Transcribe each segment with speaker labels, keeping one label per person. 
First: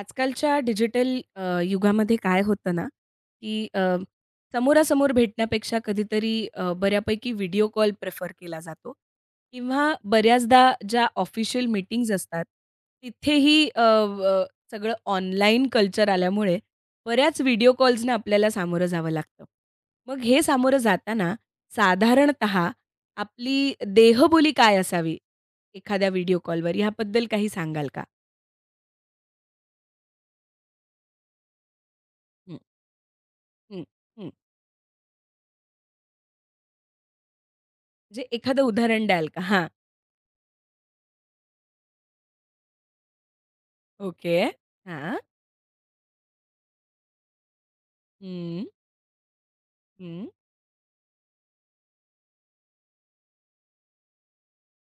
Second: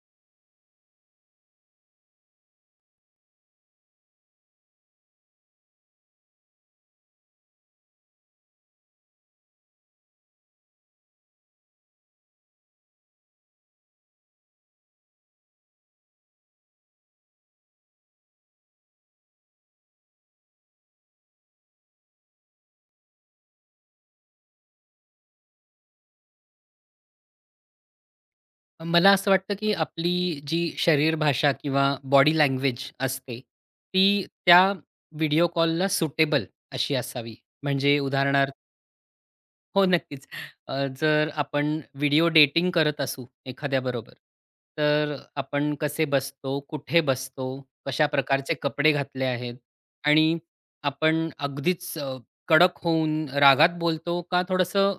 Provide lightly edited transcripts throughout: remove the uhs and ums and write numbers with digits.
Speaker 1: आजकालच्या डिजिटल युगामध्ये काय होतं ना, की समोरासमोर भेटण्यापेक्षा कधीतरी बऱ्यापैकी व्हिडिओ कॉल प्रेफर केला जातो किंवा बऱ्याचदा ज्या ऑफिशियल मीटिंग्ज असतात, तिथेही अ, अ, सगळं ऑनलाईन कल्चर आल्यामुळे बऱ्याच व्हिडिओ कॉल्सने आपल्याला सामोरं जावं लागतं. मग हे सामोरं जाताना साधारणतः आपली देहबोली काय असावी एखाद्या व्हिडिओ कॉलवर याबद्दल काही सांगाल का?
Speaker 2: मला असं वाटतं, की आपली जी शरीर भाषा किंवा बॉडी
Speaker 1: हं.
Speaker 2: लँग्वेज असते,
Speaker 1: हं,
Speaker 2: ती
Speaker 1: हं.
Speaker 2: त्या व्हिडिओ कॉलला सुटेबल अशी असावी. म्हणजे अच्छा.
Speaker 1: म्हणजे
Speaker 2: उदाहरणार्थ
Speaker 1: एखादं उदाहरण द्याल का? हां.
Speaker 2: हो, नक्कीच. जर आपण व्हिडिओ डेटिंग करत असू एखाद्याबरोबर,
Speaker 1: ओके.
Speaker 2: तर
Speaker 1: हां.
Speaker 2: आपण कसे बसतो, कुठे बसतो, कशा प्रकारचे
Speaker 1: हं,
Speaker 2: कपडे घातले आहेत
Speaker 1: हं.
Speaker 2: आणि आपण अगदीच कडक होऊन रागात बोलतो का थोडंसं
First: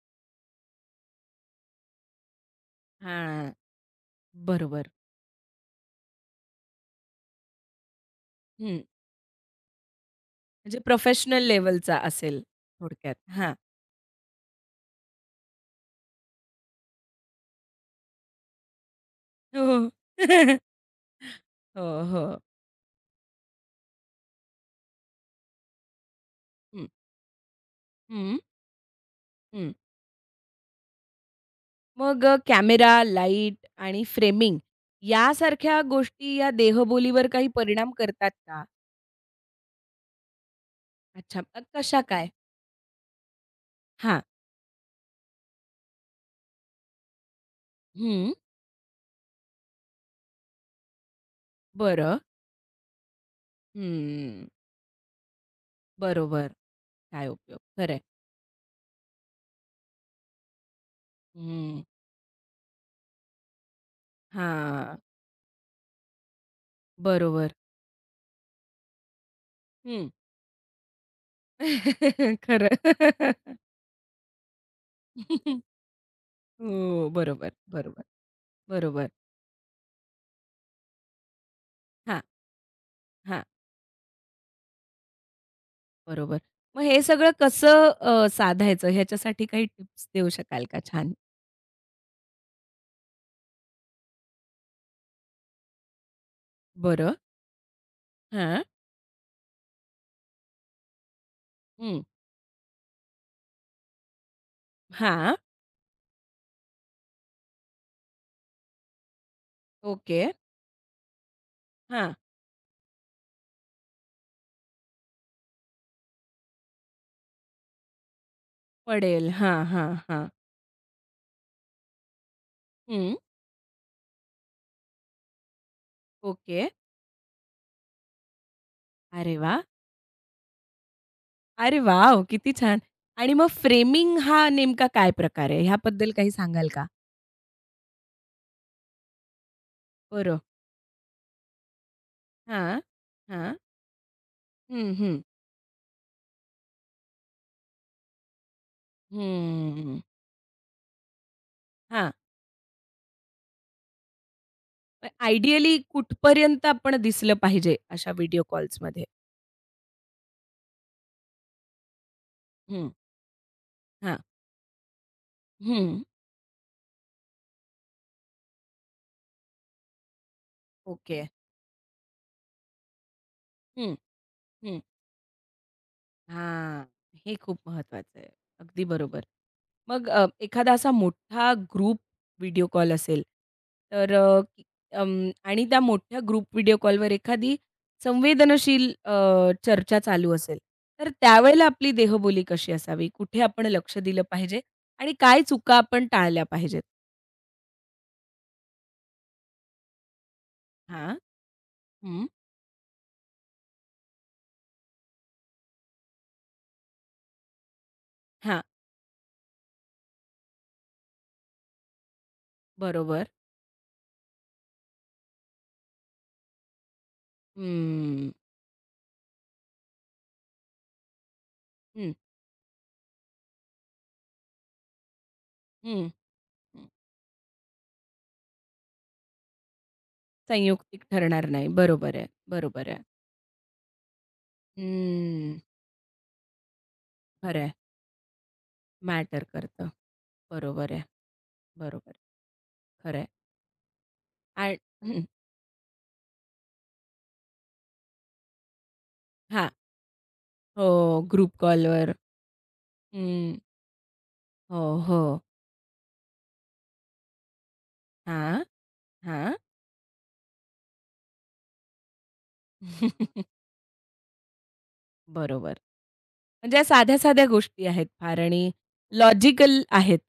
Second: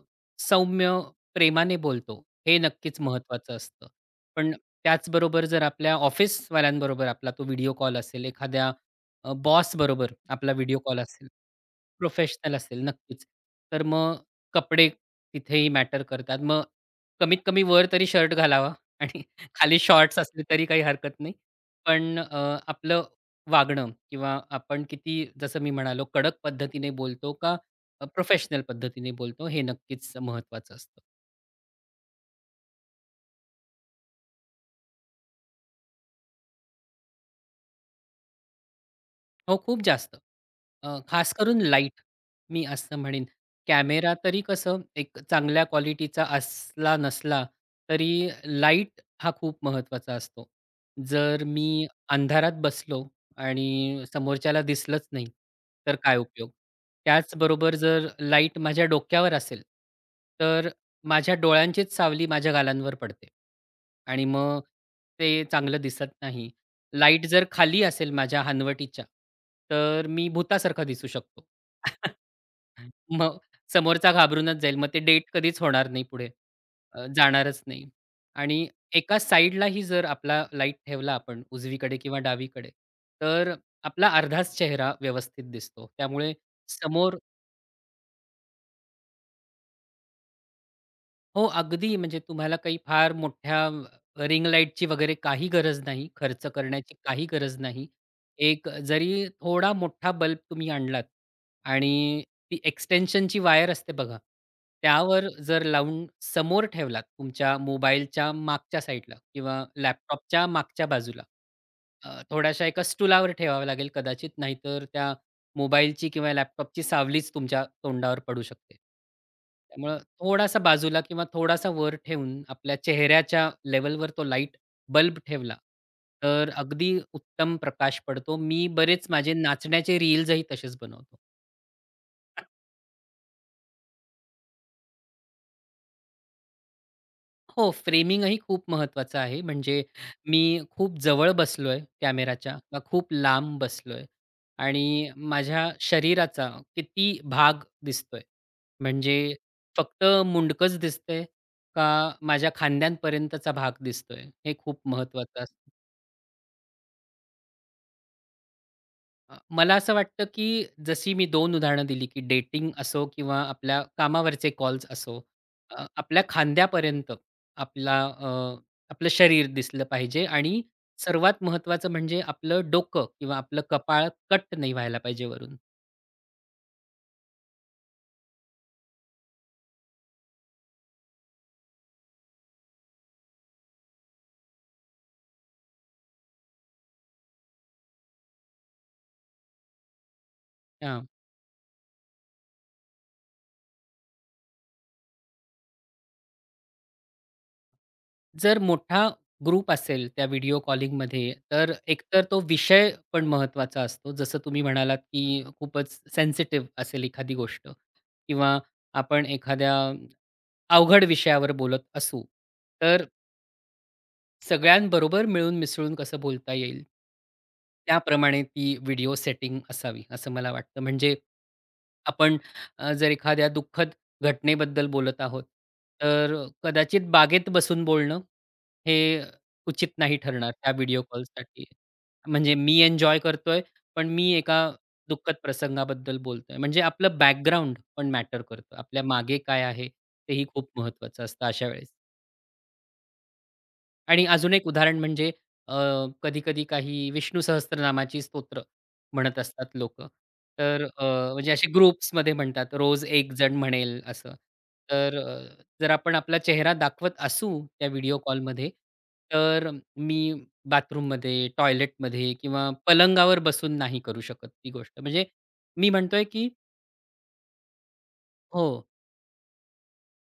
Speaker 2: सौम्य प्रेमाने बोलतो, हे नक्कीच
Speaker 1: हां.
Speaker 2: महत्त्वाचं असतं. पण
Speaker 1: बरोबर.
Speaker 2: त्याचबरोबर जर आपल्या ऑफिसवाल्यांबरोबर आपला तो व्हिडिओ कॉल असेल, एखाद्या
Speaker 1: हं.
Speaker 2: बॉसबरोबर आपला व्हिडिओ
Speaker 1: म्हणजे
Speaker 2: कॉल असेल,
Speaker 1: प्रोफेशनल लेव्हलचा असेल
Speaker 2: प्रोफेशनल असेल
Speaker 1: थोडक्यात.
Speaker 2: नक्कीच.
Speaker 1: हां.
Speaker 2: तर मग कपडे तिथेही मॅटर करतात. मग कमीत कमी वर तरी शर्ट घालावा आणि खाली
Speaker 1: हो,
Speaker 2: शॉर्ट्स असले
Speaker 1: हो.
Speaker 2: तरी काही हरकत नाही.
Speaker 1: हो,
Speaker 2: पण
Speaker 1: हो.
Speaker 2: आपलं वागणं किंवा आपण किती जसं मी म्हणालो कडक
Speaker 1: हं,
Speaker 2: पद्धतीने बोलतो का
Speaker 1: हं,
Speaker 2: प्रोफेशनल पद्धतीने बोलतो हे
Speaker 1: हं.
Speaker 2: नक्कीच महत्त्वाचं असतं.
Speaker 1: मग कॅमेरा, लाईट आणि फ्रेमिंग यासारख्या गोष्टी या देहबोलीवर काही परिणाम करतात का?
Speaker 2: हो, खूप जास्त. खास
Speaker 1: अच्छा.
Speaker 2: करून
Speaker 1: कशा
Speaker 2: लाईट,
Speaker 1: काय?
Speaker 2: मी असं म्हणेन. कॅमेरा
Speaker 1: हां.
Speaker 2: तरी कसं एक चांगल्या क्वालिटीचा असला नसला, तरी
Speaker 1: हं.
Speaker 2: लाईट हा खूप महत्त्वाचा असतो. जर मी
Speaker 1: बरं.
Speaker 2: अंधारात बसलो आणि
Speaker 1: हं.
Speaker 2: समोरच्याला दिसलंच नाही, तर काय
Speaker 1: बरोबर.
Speaker 2: उपयोग?
Speaker 1: काय उपयोग?
Speaker 2: त्याचबरोबर
Speaker 1: खरं आहे.
Speaker 2: जर लाईट माझ्या डोक्यावर असेल, तर माझ्या डोळ्यांचीच सावली माझ्या गालांवर पडते आणि मग
Speaker 1: हां.
Speaker 2: ते चांगलं दिसत नाही. लाईट जर
Speaker 1: बरोबर.
Speaker 2: खाली असेल माझ्या हनवटीच्या,
Speaker 1: हं.
Speaker 2: तर मी भुतासारखा दिसू शकतो.
Speaker 1: खरं.
Speaker 2: मग समोरचा घाबरूनच जाईल. मग ते डेट कधीच होणार नाही पुढे.
Speaker 1: हो, बरोबर,
Speaker 2: जाणारच नाही.
Speaker 1: बरोबर,
Speaker 2: आणि
Speaker 1: बरोबर.
Speaker 2: एका साइडलाही जर आपला लाईट ठेवला आपण उजवीकडे किंवा
Speaker 1: हां,
Speaker 2: डावीकडे,
Speaker 1: हां,
Speaker 2: तर आपला अर्धाच चेहरा व्यवस्थित दिसतो. त्यामुळे
Speaker 1: बरोबर. मग हे
Speaker 2: समोर
Speaker 1: सगळं कसं साधायचं ह्याच्यासाठी काही टिप्स देऊ शकाल का छान?
Speaker 2: हो, अगदी. म्हणजे तुम्हाला काही फार मोठ्या रिंग लाईटची वगैरे काही गरज नाही, खर्च करण्याची
Speaker 1: बरं.
Speaker 2: काही गरज नाही.
Speaker 1: हां.
Speaker 2: एक जरी थोडा मोठा बल्ब तुम्ही आणलात
Speaker 1: हं.
Speaker 2: आणि ती एक्सटेन्शनची वायर असते बघा, त्यावर
Speaker 1: हां.
Speaker 2: जर लावून समोर ठेवलात तुमच्या मोबाईलच्या मागच्या साईडला किंवा
Speaker 1: ओके.
Speaker 2: लॅपटॉपच्या मागच्या बाजूला.
Speaker 1: हां.
Speaker 2: थोड्याशा एका स्टूलावर ठेवावं लागेल कदाचित, नाहीतर त्या मोबाईलची किंवा लॅपटॉपची सावलीच तुमच्या तोंडावर पडू शकते.
Speaker 1: पडेल. हां, हां,
Speaker 2: त्यामुळं
Speaker 1: हां.
Speaker 2: थोडासा बाजूला किंवा थोडासा वर ठेवून आपल्या
Speaker 1: हं.
Speaker 2: चेहऱ्याच्या लेव्हलवर तो लाईट बल्ब ठेवला, तर
Speaker 1: ओके.
Speaker 2: अगदी उत्तम प्रकाश पडतो. मी बरेच माझे
Speaker 1: अरे वाह!
Speaker 2: नाचण्याचे रील्सही तसेच बनवतो.
Speaker 1: अरे वॉव! किती छान. आणि मग फ्रेमिंग हा नेमका काय प्रकार आहे? ह्याबद्दल काही सांगाल का?
Speaker 2: हो, फ्रेमिंगही खूप महत्त्वाचं आहे. म्हणजे
Speaker 1: बरं.
Speaker 2: मी खूप जवळ बसलोय कॅमेराच्या किंवा
Speaker 1: हां.
Speaker 2: खूप
Speaker 1: हां.
Speaker 2: लांब बसलोय आणि
Speaker 1: हं, हं.
Speaker 2: माझ्या शरीराचा किती भाग दिसतोय म्हणजे
Speaker 1: हम्म.
Speaker 2: फक्त मुंडकच दिसतंय का
Speaker 1: हां.
Speaker 2: माझ्या खांद्यांपर्यंतचा भाग दिसतोय? हे खूप महत्वाचं असतं.
Speaker 1: आयडियली कुठपर्यंत आपण दिसलं पाहिजे अशा व्हिडिओ कॉल्समध्ये?
Speaker 2: मला असं वाटतं, की जशी मी दोन उदाहरणं दिली, की डेटिंग
Speaker 1: हं.
Speaker 2: असो किंवा आपल्या
Speaker 1: हां.
Speaker 2: कामावरचे कॉल्स असो,
Speaker 1: हं.
Speaker 2: आपल्या खांद्यापर्यंत आपला आपलं शरीर दिसलं पाहिजे आणि
Speaker 1: ओके.
Speaker 2: सर्वात महत्वाचं म्हणजे आपलं डोकं किंवा आपलं
Speaker 1: हं.
Speaker 2: कपाळ कट नाही
Speaker 1: हं.
Speaker 2: व्हायला पाहिजे वरून.
Speaker 1: हां. हे खूप महत्वाचं आहे. अगदी बरोबर. मग एखादा असा मोठा ग्रुप व्हिडिओ कॉल असेल, तर आणि त्या मोठ्या ग्रुप व्हिडिओ कॉलवर एखादी संवेदनशील चर्चा चालू असेल, तर त्यावेळेला आपली देहबोली कशी असावी? कुठे आपण लक्ष दिलं पाहिजे आणि काय चुका आपण टाळल्या पाहिजेत?
Speaker 2: जर मोठा ग्रुप असेल त्या व्हिडिओ
Speaker 1: हां.
Speaker 2: कॉलिंगमध्ये, तर एकतर
Speaker 1: हं.
Speaker 2: तो विषय पण महत्त्वाचा असतो. जसं तुम्ही म्हणालात, की खूपच सेन्सिटिव्ह असेल एखादी गोष्ट किंवा
Speaker 1: हां.
Speaker 2: आपण एखाद्या अवघड विषयावर बोलत असू, तर
Speaker 1: बरोबर.
Speaker 2: सगळ्यांबरोबर मिळून मिसळून कसं बोलता येईल,
Speaker 1: हम्म.
Speaker 2: त्याप्रमाणे ती व्हिडिओ सेटिंग असावी, असं मला वाटतं. म्हणजे
Speaker 1: हं,
Speaker 2: आपण जर एखाद्या दुःखद घटनेबद्दल बोलत आहोत,
Speaker 1: हं,
Speaker 2: तर
Speaker 1: हं.
Speaker 2: कदाचित बागेत बसून बोलणं हे उचित नाही ठरणार त्या व्हिडिओ
Speaker 1: संयुक्तिक ठरणार
Speaker 2: कॉलसाठी.
Speaker 1: नाही. बरोबर आहे,
Speaker 2: म्हणजे मी
Speaker 1: बरोबर आहे.
Speaker 2: एन्जॉय करतोय, पण मी एका दुःखद
Speaker 1: हम्म.
Speaker 2: प्रसंगाबद्दल बोलतोय. म्हणजे आपलं
Speaker 1: खरं आहे.
Speaker 2: बॅकग्राऊंड पण मॅटर करतं. आपल्या मागे
Speaker 1: मॅटर
Speaker 2: काय
Speaker 1: करतं.
Speaker 2: आहे, तेही खूप
Speaker 1: बरोबर आहे,
Speaker 2: महत्त्वाचं असतं अशा वेळेस.
Speaker 1: बरोबर आहे. खरं आहे.
Speaker 2: आणि अजून एक
Speaker 1: आणि
Speaker 2: उदाहरण
Speaker 1: हं,
Speaker 2: म्हणजे कधी-कधी काही विष्णू सहस्त्रनामाची स्तोत्र म्हणत
Speaker 1: हां.
Speaker 2: असतात लोकं. तर
Speaker 1: हो, ग्रुप
Speaker 2: म्हणजे असे
Speaker 1: कॉलवर.
Speaker 2: ग्रुप्समध्ये म्हणतात, रोज एक जण
Speaker 1: हं.
Speaker 2: म्हणेल असं.
Speaker 1: हो, हो.
Speaker 2: तर जर आपण आपला चेहरा दाखवत असू त्या व्हिडिओ
Speaker 1: हां,
Speaker 2: कॉलमध्ये,
Speaker 1: हां.
Speaker 2: तर मी बाथरूममध्ये, टॉयलेटमध्ये किंवा पलंगावर बसून नाही करू शकत ती गोष्ट. म्हणजे
Speaker 1: बरोबर.
Speaker 2: मी म्हणतोय, की
Speaker 1: म्हणजे साध्या-साध्या गोष्टी आहेत फार
Speaker 2: हो.
Speaker 1: आणि लॉजिकल आहेत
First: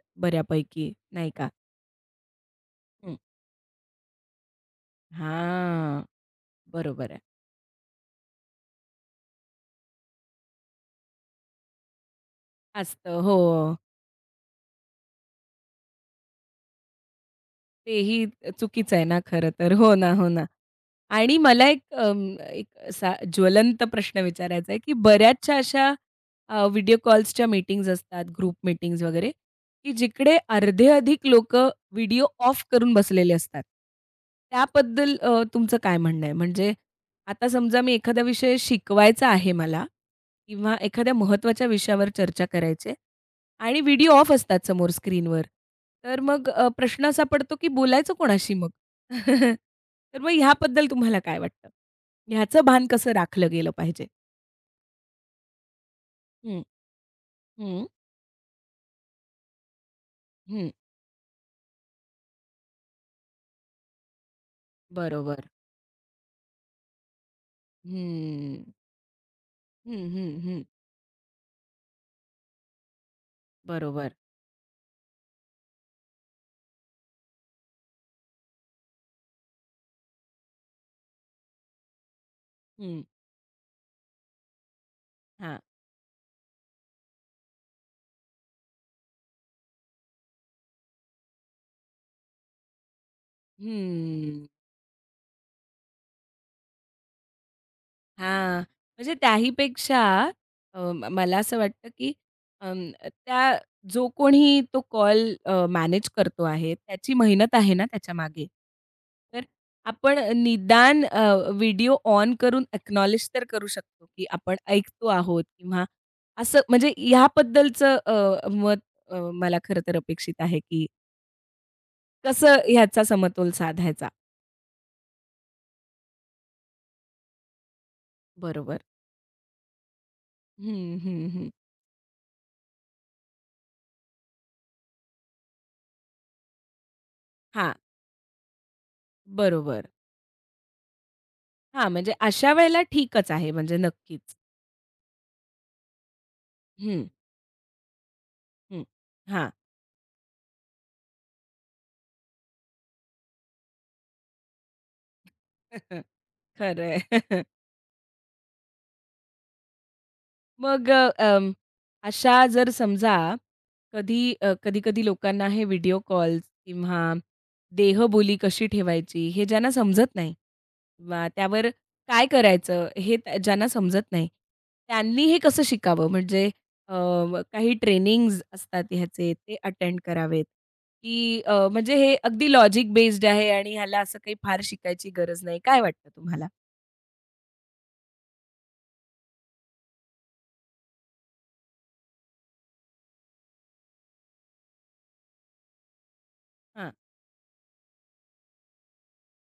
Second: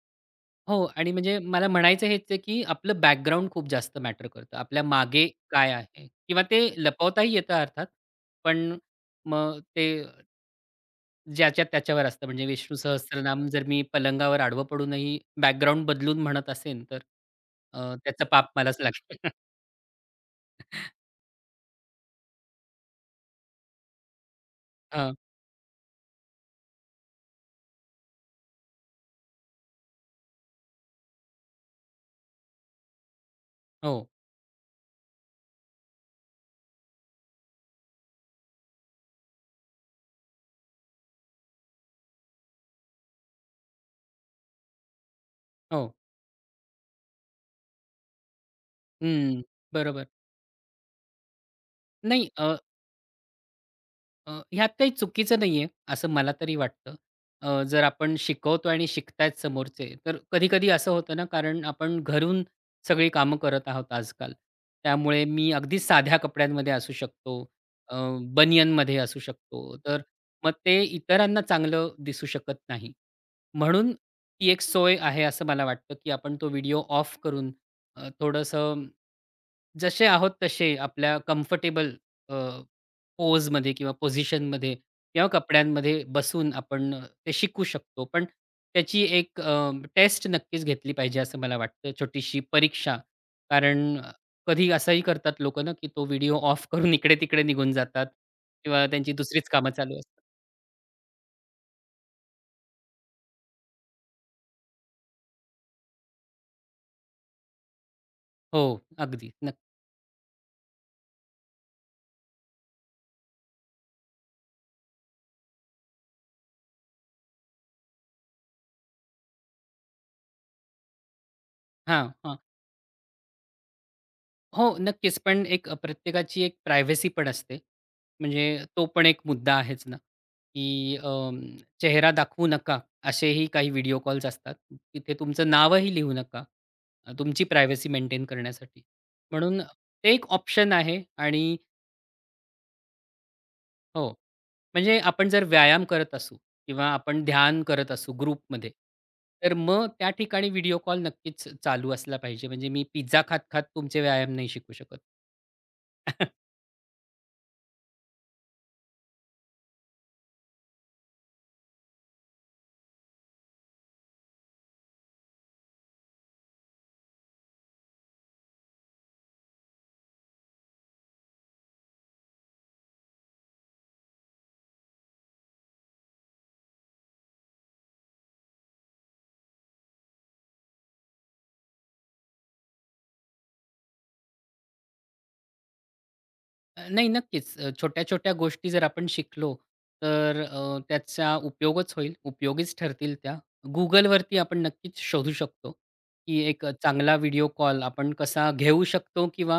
Speaker 2: हो
Speaker 1: बऱ्यापैकी,
Speaker 2: आणि
Speaker 1: नाही
Speaker 2: म्हणजे
Speaker 1: का?
Speaker 2: मला म्हणायचं हेच आहे, की आपलं
Speaker 1: हं.
Speaker 2: बॅकग्राऊंड खूप जास्त मॅटर करतं. आपल्या मागे काय
Speaker 1: हां.
Speaker 2: आहे किंवा ते
Speaker 1: बरोबर आहे.
Speaker 2: लपवताही येतं अर्थात. पण मग ते ज्याच्या त्याच्यावर असतं. म्हणजे विष्णू
Speaker 1: असतं. हो.
Speaker 2: सहस्त्रनाम जर मी पलंगावर आडवं पडूनही बॅकग्राऊंड बदलून म्हणत असेन तर
Speaker 1: तेही
Speaker 2: त्याचं पाप मलाच
Speaker 1: चुकीचं आहे
Speaker 2: लागेल.
Speaker 1: ना खरं तर. हो ना, हो ना. आणि मला एक एक असा ज्वलंत प्रश्न विचारायचा आहे, की
Speaker 2: हां.
Speaker 1: बऱ्याचशा अशा व्हिडिओ कॉल्सच्या मीटिंग्ज असतात, ग्रुप मीटिंग्ज वगैरे, की जिकडे अर्धे अधिक लोक व्हिडिओ ऑफ करून बसलेले असतात.
Speaker 2: हो,
Speaker 1: त्याबद्दल तुमचं काय म्हणणं आहे? म्हणजे आता समजा मी एखादा विषय शिकवायचा आहे मला किंवा एखाद्या महत्त्वाच्या विषयावर चर्चा करायची आणि व्हिडिओ ऑफ असतात समोर स्क्रीनवर.
Speaker 2: हो.
Speaker 1: तर मग प्रश्न असा पडतो, की बोलायचं कोणाशी मग?
Speaker 2: हं. बरोबर.
Speaker 1: तर मग ह्याबद्दल तुम्हाला काय वाटतं?
Speaker 2: नाही
Speaker 1: ह्याचं भान कसं राखलं गेलं पाहिजे?
Speaker 2: ह्यात काही चुकीचं नाही आहे, असं मला तरी
Speaker 1: हं,
Speaker 2: वाटतं. जर
Speaker 1: हं,
Speaker 2: आपण शिकवतो आणि शिकतायत समोरचे, तर कधी-कधी
Speaker 1: हं.
Speaker 2: असं होतं ना, कारण आपण घरून सगळी कामं करत आहोत आजकाल. त्यामुळे
Speaker 1: बरोबर.
Speaker 2: मी अगदी साध्या कपड्यांमध्ये असू शकतो, अ,
Speaker 1: हं.
Speaker 2: बनियनमध्ये असू शकतो, तर
Speaker 1: हं, हं,
Speaker 2: मग
Speaker 1: हं.
Speaker 2: ते इतरांना चांगलं दिसू शकत नाही. म्हणून
Speaker 1: बरोबर.
Speaker 2: ती एक सोय आहे असं मला वाटतं, की आपण तो व्हिडिओ ऑफ करून थोडंसं जसे आहोत तसे आपल्या कम्फर्टेबल अ,
Speaker 1: हं.
Speaker 2: पोजमध्ये किंवा पोझिशनमध्ये किंवा
Speaker 1: हां.
Speaker 2: कपड्यांमध्ये बसून आपण ते शिकू शकतो. पण त्याची एक टेस्ट नक्कीच घेतली पाहिजे असं मला वाटतं, छोटीशी परीक्षा. कारण
Speaker 1: हं.
Speaker 2: कधी असंही करतात लोकं ना, की तो व्हिडिओ ऑफ करून इकडे-तिकडे निघून जातात
Speaker 1: हां,
Speaker 2: किंवा त्यांची
Speaker 1: म्हणजे
Speaker 2: दुसरीच कामं चालू
Speaker 1: त्याहीपेक्षा
Speaker 2: असतात.
Speaker 1: अ, म मला असं वाटतं, की त्या जो कोणी तो कॉल मॅनेज करतो आहे, त्याची मेहनत आहे ना त्याच्यामागे.
Speaker 2: हो, अगदी.
Speaker 1: तर
Speaker 2: नक्क
Speaker 1: आपण निदान व्हिडिओ ऑन करून अॅक्नॉलेज तर करू शकतो, की आपण ऐकतो आहोत किंवा असं म्हणजे ह्याबद्दलचं मत मला खरं तर अपेक्षित आहे, की
Speaker 2: हां.
Speaker 1: कसं ह्याचा समतोल साधायचा.
Speaker 2: हो, नक्कीच. पण एक प्रत्येकाची एक प्रायव्हसी पण असते. म्हणजे
Speaker 1: बरोबर.
Speaker 2: तो पण एक मुद्दा आहेच ना, की
Speaker 1: हं, हं,
Speaker 2: अं,
Speaker 1: हं.
Speaker 2: चेहरा दाखवू नका, असेही काही व्हिडिओ कॉल्स असतात. तिथे तुमचं नावही लिहू नका. तुमची
Speaker 1: हां,
Speaker 2: प्रायव्हसी मेंटेन करण्यासाठी. म्हणून
Speaker 1: बरोबर.
Speaker 2: ते एक ऑप्शन आहे आणि
Speaker 1: हां, म्हणजे अशा वेळेला ठीकच आहे म्हणजे
Speaker 2: हो,
Speaker 1: नक्कीच.
Speaker 2: म्हणजे आपण जर व्यायाम करत असू किंवा
Speaker 1: हं,
Speaker 2: आपण ध्यान करत असू ग्रुपमध्ये,
Speaker 1: हं. हां.
Speaker 2: तर मग त्या ठिकाणी व्हिडिओ कॉल नक्कीच चालू असला पाहिजे. म्हणजे मी पिझ्झा खात-खात तुमचे व्यायाम नाही शिकू शकत.
Speaker 1: खरं आहे. मग अशा जर समजा कधी कधी-कधी लोकांना हे व्हिडिओ कॉल्स किंवा देहबोली कशी ठेवायची हे ज्यांना समजत नाही किंवा त्यावर काय करायचं हे त्या ज्यांना समजत नाही, त्यांनी हे कसं शिकावं? म्हणजे अ, काही ट्रेनिंग्ज असतात ह्याचे ते अटेंड करावेत की म्हणजे हे अगदी लॉजिक बेस्ड आहे आणि ह्याला असं काही फार शिकायची गरज नाही. काय वाटतं तुम्हाला?
Speaker 2: नाही नक्कीच. छोट्या-छोट्या गोष्टी जर आपण शिकलो, तर त्याचा उपयोगच होईल, उपयोगीच ठरतील त्या. Googleवरती आपण नक्कीच शोधू शकतो, की एक
Speaker 1: हां.
Speaker 2: चांगला व्हिडिओ कॉल आपण कसा घेऊ शकतो किंवा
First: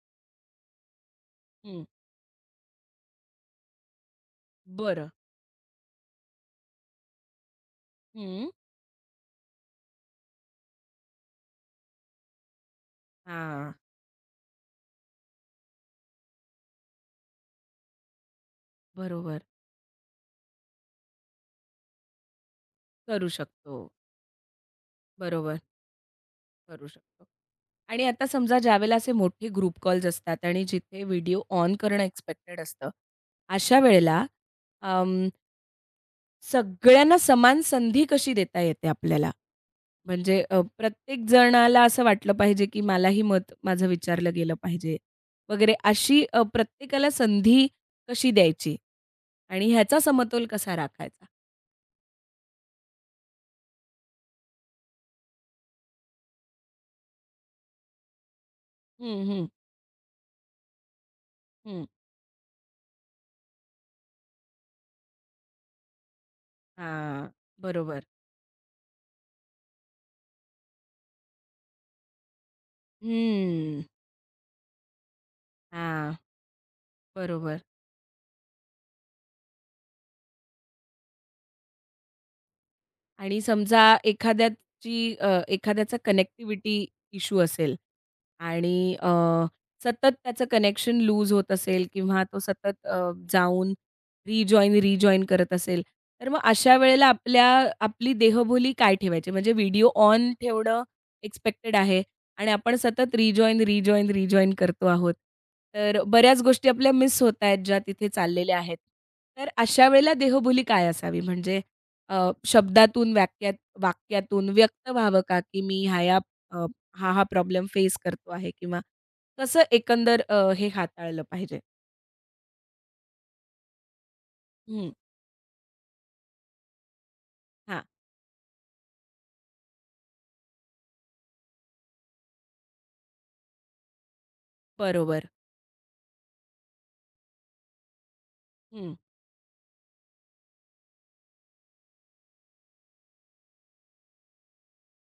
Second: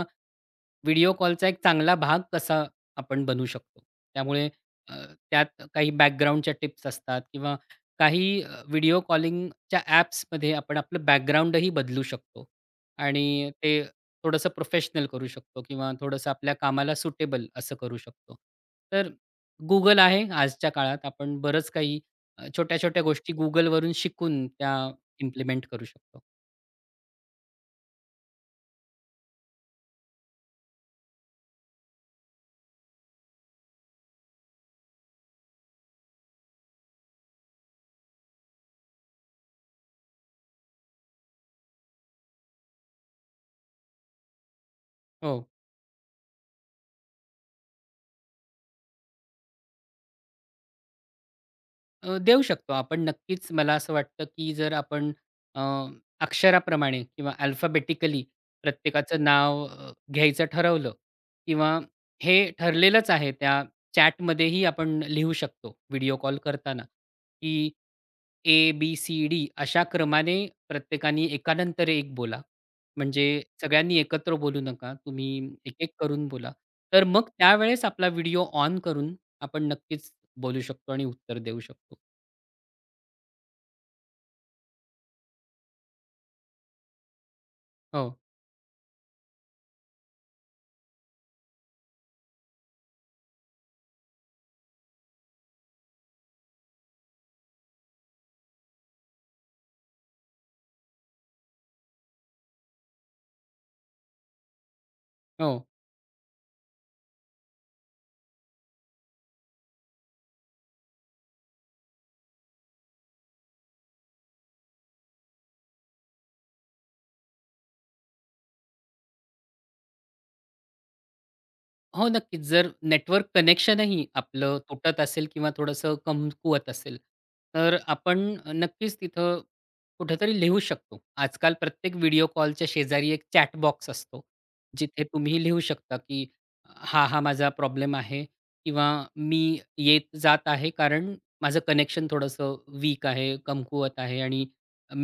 Speaker 2: व्हिडिओ कॉलचा एक
Speaker 1: हं,
Speaker 2: चांगला भाग कसा आपण बनू शकतो. त्यामुळे अ,
Speaker 1: बरं.
Speaker 2: त्यात काही बॅकग्राऊंडच्या टिप्स असतात किंवा काही
Speaker 1: हं.
Speaker 2: व्हिडिओ कॉलिंगच्या ॲप्समध्ये आपण आपलं बॅकग्राऊंडही बदलू शकतो आणि
Speaker 1: हं.
Speaker 2: ते थोडंसं प्रोफेशनल करू शकतो किंवा थोडंसं आपल्या कामाला सुटेबल असं करू शकतो. तर
Speaker 1: बरोबर.
Speaker 2: Google आहे आजच्या काळात. आपण बरंच काही छोट्या-छोट्या
Speaker 1: करू
Speaker 2: गोष्टी
Speaker 1: शकतो.
Speaker 2: Googleवरून शिकून त्या
Speaker 1: बरोबर,
Speaker 2: इम्प्लिमेंट करू शकतो.
Speaker 1: करू शकतो. आणि आता समजा ज्यावेळेला असे मोठे ग्रुप कॉल्स असतात आणि जिथे व्हिडिओ ऑन करणं एक्स्पेक्टेड असतं, अशा वेळेला अं, सगळ्यांना समान संधी कशी देता येते आपल्याला? म्हणजे प्रत्येक जणाला असं वाटलं पाहिजे, की मलाही मत माझं विचारलं गेलं पाहिजे
Speaker 2: हो.
Speaker 1: वगैरे अशी प्रत्येकाला संधी कशी द्यायची आणि ह्याचा समतोल कसा राखायचा?
Speaker 2: देऊ शकतो आपण नक्कीच. मला असं वाटतं, की जर आपण अ, अक्षराप्रमाणे किंवा अल्फाबेटिकली प्रत्येकाचं
Speaker 1: हं, हं,
Speaker 2: नाव घ्यायचं ठरवलं किंवा
Speaker 1: हं.
Speaker 2: हे ठरलेलंच आहे त्या चॅटमध्येही आपण लिहू शकतो व्हिडिओ कॉल करताना,
Speaker 1: हां,
Speaker 2: की
Speaker 1: बरोबर.
Speaker 2: A, B, C, D अशा क्रमाने प्रत्येकाने एकानंतर एक बोला. म्हणजे
Speaker 1: हम्म.
Speaker 2: सगळ्यांनी एकत्र बोलू नका. तुम्ही एक-एक
Speaker 1: हां,
Speaker 2: करून बोला. तर मग
Speaker 1: बरोबर.
Speaker 2: त्यावेळेस आपला व्हिडिओ ऑन करून आपण नक्कीच बोलू शकतो आणि उत्तर देऊ शकतो.
Speaker 1: आणि समजा एखाद्याचा कनेक्टिव्हिटी इश्यू असेल,
Speaker 2: हो,
Speaker 1: आणि सतत त्याचं कनेक्शन लूज होत असेल किंवा तो सतत जाऊन रिजॉइन, रिजॉइन करत असेल, तर मग अशा वेळेला आपली देहबोली काय ठेवायची? म्हणजे व्हिडिओ ऑन ठेवणं एक्स्पेक्टेड आहे आणि आपण सतत रिजॉइन, रिजॉइन, रिजॉइन करतो आहोत.
Speaker 2: हो.
Speaker 1: तर बऱ्याच गोष्टी आपल्या मिस होत आहेत, ज्या तिथे चाललेल्या आहेत. तर अशा वेळेला देहबोली काय असावी? म्हणजे अ, शब्दातून, वाक्यातून व्यक्त व्हावं का, की मी हा प्रॉब्लेम फेस करतो आहे किंवा कसं एकंदर हे हाताळलं पाहिजे.
Speaker 2: हो, नक्कीच. जर नेटवर्क कनेक्शनही आपलं
Speaker 1: हं,
Speaker 2: तुटत असेल किंवा थोडंसं कमकुवत असेल, तर
Speaker 1: हां,
Speaker 2: आपण नक्कीच तिथं कुठेतरी लिहू शकतो. आजकाल प्रत्येक व्हिडिओ कॉलच्या शेजारी एक चॅट बॉक्स असतो, जिथे
Speaker 1: बरोबर.
Speaker 2: तुम्ही लिहू शकता, की "हा, हा माझा प्रॉब्लेम आहे" किंवा
Speaker 1: हं,
Speaker 2: "मी येत जात आहे, कारण माझं कनेक्शन थोडंसं वीक आहे, कमकुवत आहे आणि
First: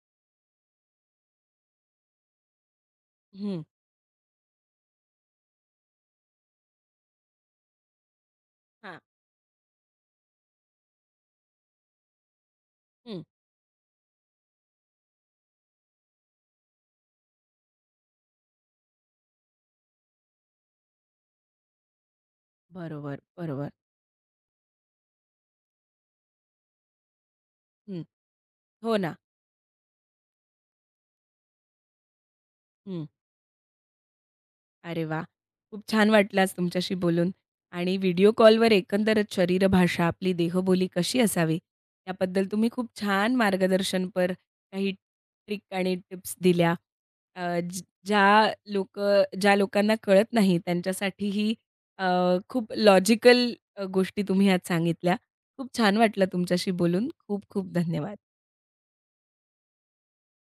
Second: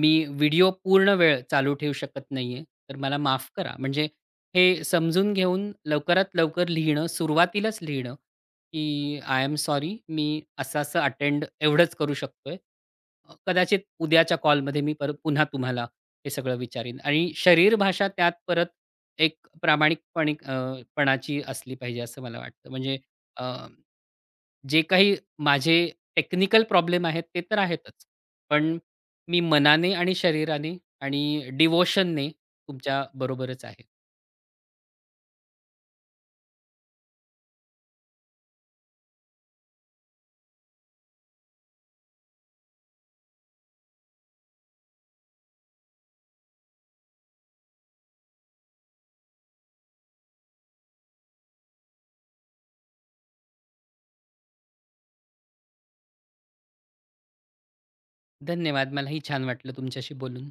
Speaker 2: मी व्हिडिओ पूर्ण वेळ चालू ठेवू शकत नाहीये, तर मला माफ
Speaker 1: हं,
Speaker 2: करा." म्हणजे हे समजून घेऊन लवकरात लवकर लिहिणं, सुरुवातीलाच लिहिणं,
Speaker 1: हां,
Speaker 2: की आय एम सॉरी मी असं-असं अटेंड एवढंच करू शकतोय.
Speaker 1: हं,
Speaker 2: कदाचित उद्याच्या कॉलमध्ये मी परत पुन्हा तुम्हाला हे सगळं विचारीन आणि शरीर भाषा त्यात परत एक प्रामाणिकपणे पणाची असली पाहिजे असं मला वाटतं. म्हणजे
Speaker 1: बरोबर,
Speaker 2: अ,
Speaker 1: बरोबर.
Speaker 2: जे काही माझे टेक्निकल प्रॉब्लेम आहेत ते तर
Speaker 1: हं,
Speaker 2: आहेतच. पण
Speaker 1: हो ना.
Speaker 2: मी मनाने आणि शरीराने आणि डिव्होशनने तुमच्या बरोबरच आहे.
Speaker 1: अरे वाह! खूप छान वाटलं आज तुमच्याशी बोलून आणि व्हिडिओ कॉलवर एकंदरच शरीरभाषा, आपली देहबोली कशी असावी, याबद्दल तुम्ही खूप छान मार्गदर्शनपर काही ट्रिक आणि टिप्स दिल्या. अ, ज ज्या लोकं ज्या लोकांना कळत नाही त्यांच्यासाठीही अ, खूप लॉजिकल गोष्टी तुम्ही आज सांगितल्या. खूप छान वाटलं तुमच्याशी बोलून. खूप खूप धन्यवाद.
Speaker 2: धन्यवाद. मलाही छान वाटलं तुमच्याशी बोलून.